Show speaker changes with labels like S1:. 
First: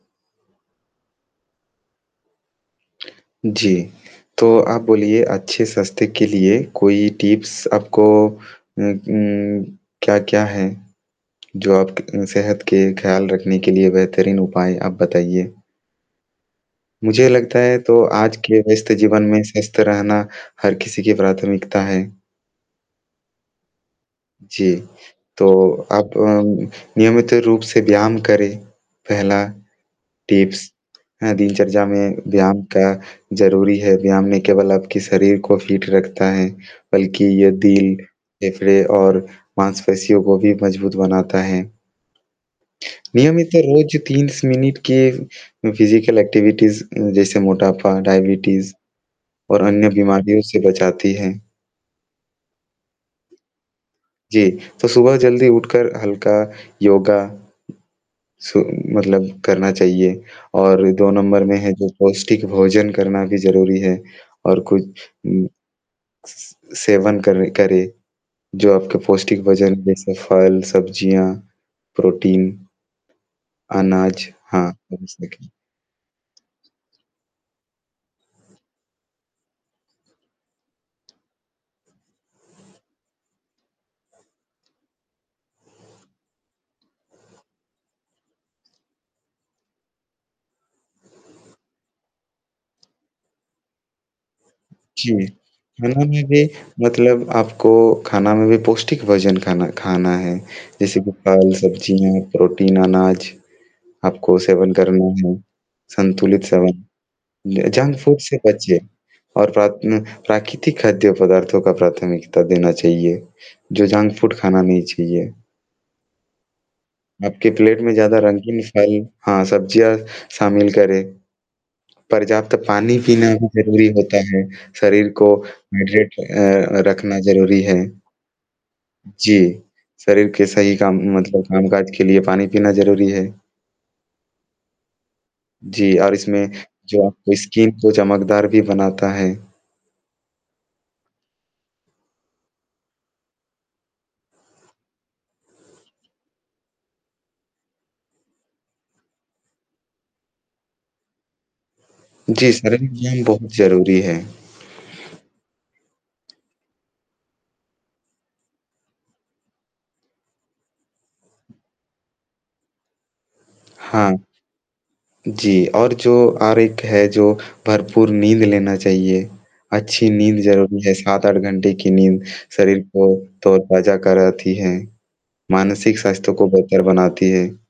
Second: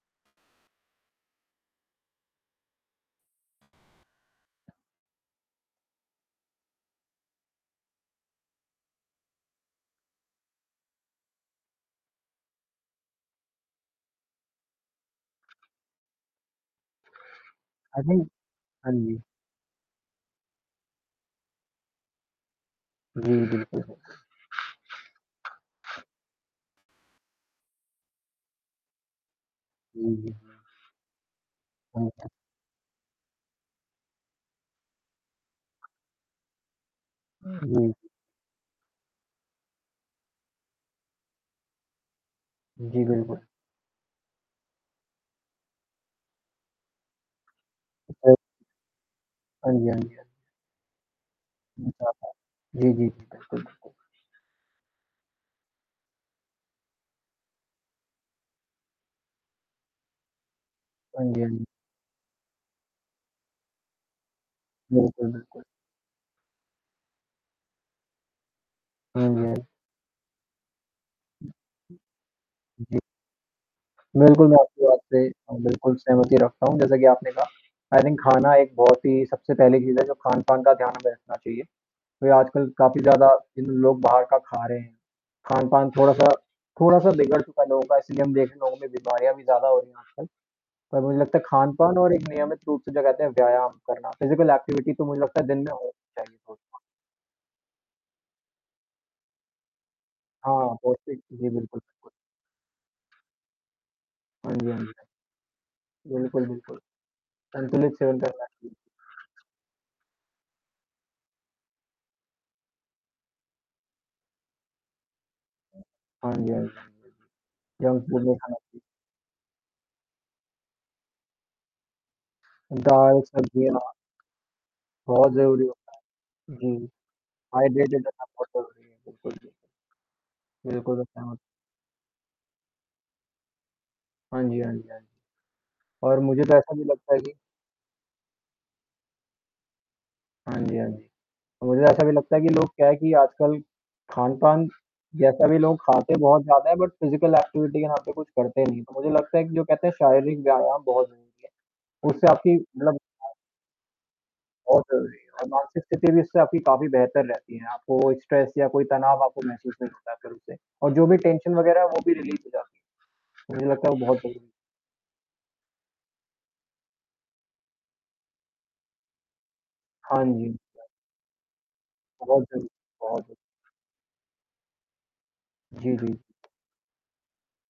S1: जी। तो आप बोलिए अच्छे सस्ते के लिए कोई टिप्स आपको उम उम, क्या-क्या है? जो आप क सेहत के ख़्याल रखने के लिए बेहतरीन उपाय आप बताइए? मुझे लगता है
S2: हाँ
S1: तो
S2: जी।
S1: आज के व्यस्त
S2: हाँ जी।
S1: जीवन में स्वस्थ रहना, हर किसी की प्राथमिकता है।
S2: जी, बिल्कुल।
S1: जी। तो आप अ, नियमित रूप से व्यायाम करें, पहला
S2: हुँ, हुँ।
S1: टिप्स हाँ, दिनचर्या में
S2: [unintelligible]
S1: व्यायाम का ज़रूरी है, व्यायाम ना केवल आपके शरीर को फ़ीट रखता है, बल्कि ये
S2: जी।
S1: दिल, फेफड़े और मासपेशियों को भी मजबूत बनाता है।
S2: जी, बिल्कुल।
S1: नियमित रोज़ 30 मिनट के फिज़िकल एक्टिविटीज़ स जैसे मोटापा,
S2: [unintelligible]
S1: डायबिटीज़ और
S2: हाँ जी,
S1: अन्य
S2: हाँ जी, हाँ जी।
S1: बीमारियों से बचाती हैं।
S2: [unintelligible] जी, जी। बिल्कुल।
S1: जी, तो सुबह जल्दी उठकर हल्का योगा सु मतलब करना चाहिए और 2
S2: हाँ जी,
S1: नंबर
S2: हाँ
S1: में
S2: जी।
S1: है जो पौष्टिक भोजन करना भी ज़रूरी है और कुछ
S2: बिल्कुल,
S1: हुँ।
S2: बिल्कुल।
S1: स सेवन कर करे, जो आपके पौष्टिक
S2: हुँ, जी।
S1: भोजन जैसे फल, सब्ज़ियाँ, प्रोटीन,
S2: जी।
S1: अनाज,
S2: बिल्कुल, मैं
S1: हाँ,
S2: आपकी बात से
S1: बिल्कुल।
S2: बिल्कुल सहमति रखता हूँ, जैसा कि आपने कहा, आई थिंक खाना एक बहुत ही सबसे पहली चीज़ है जो खान-पान का ध्यान भी रखना चाहिए। वह आजकल काफ़ी ज़्यादा जिन लोग बाहर का खा रहे हैं, खान-पान थोड़ा-सा थोड़ा-सा बिगड़ चुका है लोगों का, इसलिए हम देखता हूँ कि बीमारियाँ भी ज़्यादा हो रही है आजकल। और मुझे लगता है खान-पान और एक नियमित रूप से लगातार व्यायाम करना, फ़िज़िकल एक्टिविटी तो मुझे
S1: जी।
S2: लगता है दिन में हो
S1: खाना में
S2: चाहिए
S1: भी
S2: रोज़ का।
S1: मतलब आपको खाना में भी पौष्टिक भोजन खाना खाना है,
S2: हाँ, हाँ, बहुत
S1: जैसे कि
S2: सही, जी,
S1: फल,
S2: बिल्कुल।
S1: सब्ज़ियाँ, प्रोटीन, अनाज, आपको
S2: हाँ जी,
S1: सेवन
S2: हाँ जी।
S1: करना है, संतुलित
S2: बिल्कुल,
S1: सेवन,
S2: बिल्कुल।
S1: ज
S2: संतुलित
S1: जंक फूड
S2: सेवन
S1: से
S2: करना चाहिए।
S1: बचिए। और रात में प्राकृतिक खाद्य पदार्थों का प्राथमिकता देना चाहिए, जो जंक फ़ूड खाना नहीं चाहिए।
S2: हाँ जी, हाँ जी।
S1: आपके प्लेट में
S2: जंक
S1: ज़्यादा
S2: फूड नहीं खाना
S1: रंगीन
S2: चाहिए।
S1: फल हाँ, सब्जियाँ शामिल करें, पर्याप्त पानी
S2: दाल,
S1: पीना भी
S2: सब्ज़ी
S1: ज़रूरी
S2: हाँ
S1: होता है, शरीर को
S2: बहुत ज़रूरी है।
S1: हाइड्रेट
S2: जी,
S1: अ, रखना ज़रूरी है।
S2: हाइड्रेटेड रखना बहुत ज़रूरी है।
S1: जी,
S2: जी।
S1: शरीर के सही काम
S2: बिल्कुल बनता है, हाँ।
S1: मतलब कामकाज के लिए पानी पीना ज़रूरी है।
S2: हाँ जी, हाँ जी, हाँ जी।
S1: जी, और
S2: और मुझे
S1: इसमें
S2: तो ऐसा भी
S1: जो
S2: लगता है कि
S1: आपको स्किन को चमकदार भी बनाता है।
S2: हाँ जी, हाँ जी। मुझे ऐसा भी लगता है कि लोग क्या है कि आजकल खान-पान, जैसा भी लोग खाते हैं बहुत ज़्यादा है, बट फ़िज़िकल एक्टिविटी के नाम पे कुछ करते नहीं है। तो, मुझे लगता है कि जो कहते हैं शारीरिक व्यायाम बहुत ज़रूरी है, उससे
S1: जी,
S2: आपकी
S1: शरीर
S2: मतलब
S1: व्यायाम
S2: हेल्थ
S1: बहुत ज़रूरी है।
S2: बहुत ज़रूरी है और मानसिक स्थिति भी उससे आपकी काफ़ी बेहतर रहती है। आपको स्ट्रेस या कोई तनाव आपको महसूस नहीं होता फिर उससे और जो भी टेंशन वगैरह वो भी रिलीज़ हो जाती है। मुझे लगता है वो
S1: हाँ,
S2: बहुत सही है।
S1: जी, और जो आरक्त है, जो भरपूर नींद लेना चाहिए। अच्छी
S2: हाँ
S1: नींद
S2: जी।
S1: ज़रूरी है 7-8 घंटे की नींद
S2: बहुत बढ़िया
S1: शरीर को
S2: बहुत बढ़िया।
S1: तरोताज़ा कराती है,
S2: जी,
S1: मानसिक
S2: जी।
S1: स्वास्थ्य को बेहतर बनाती है।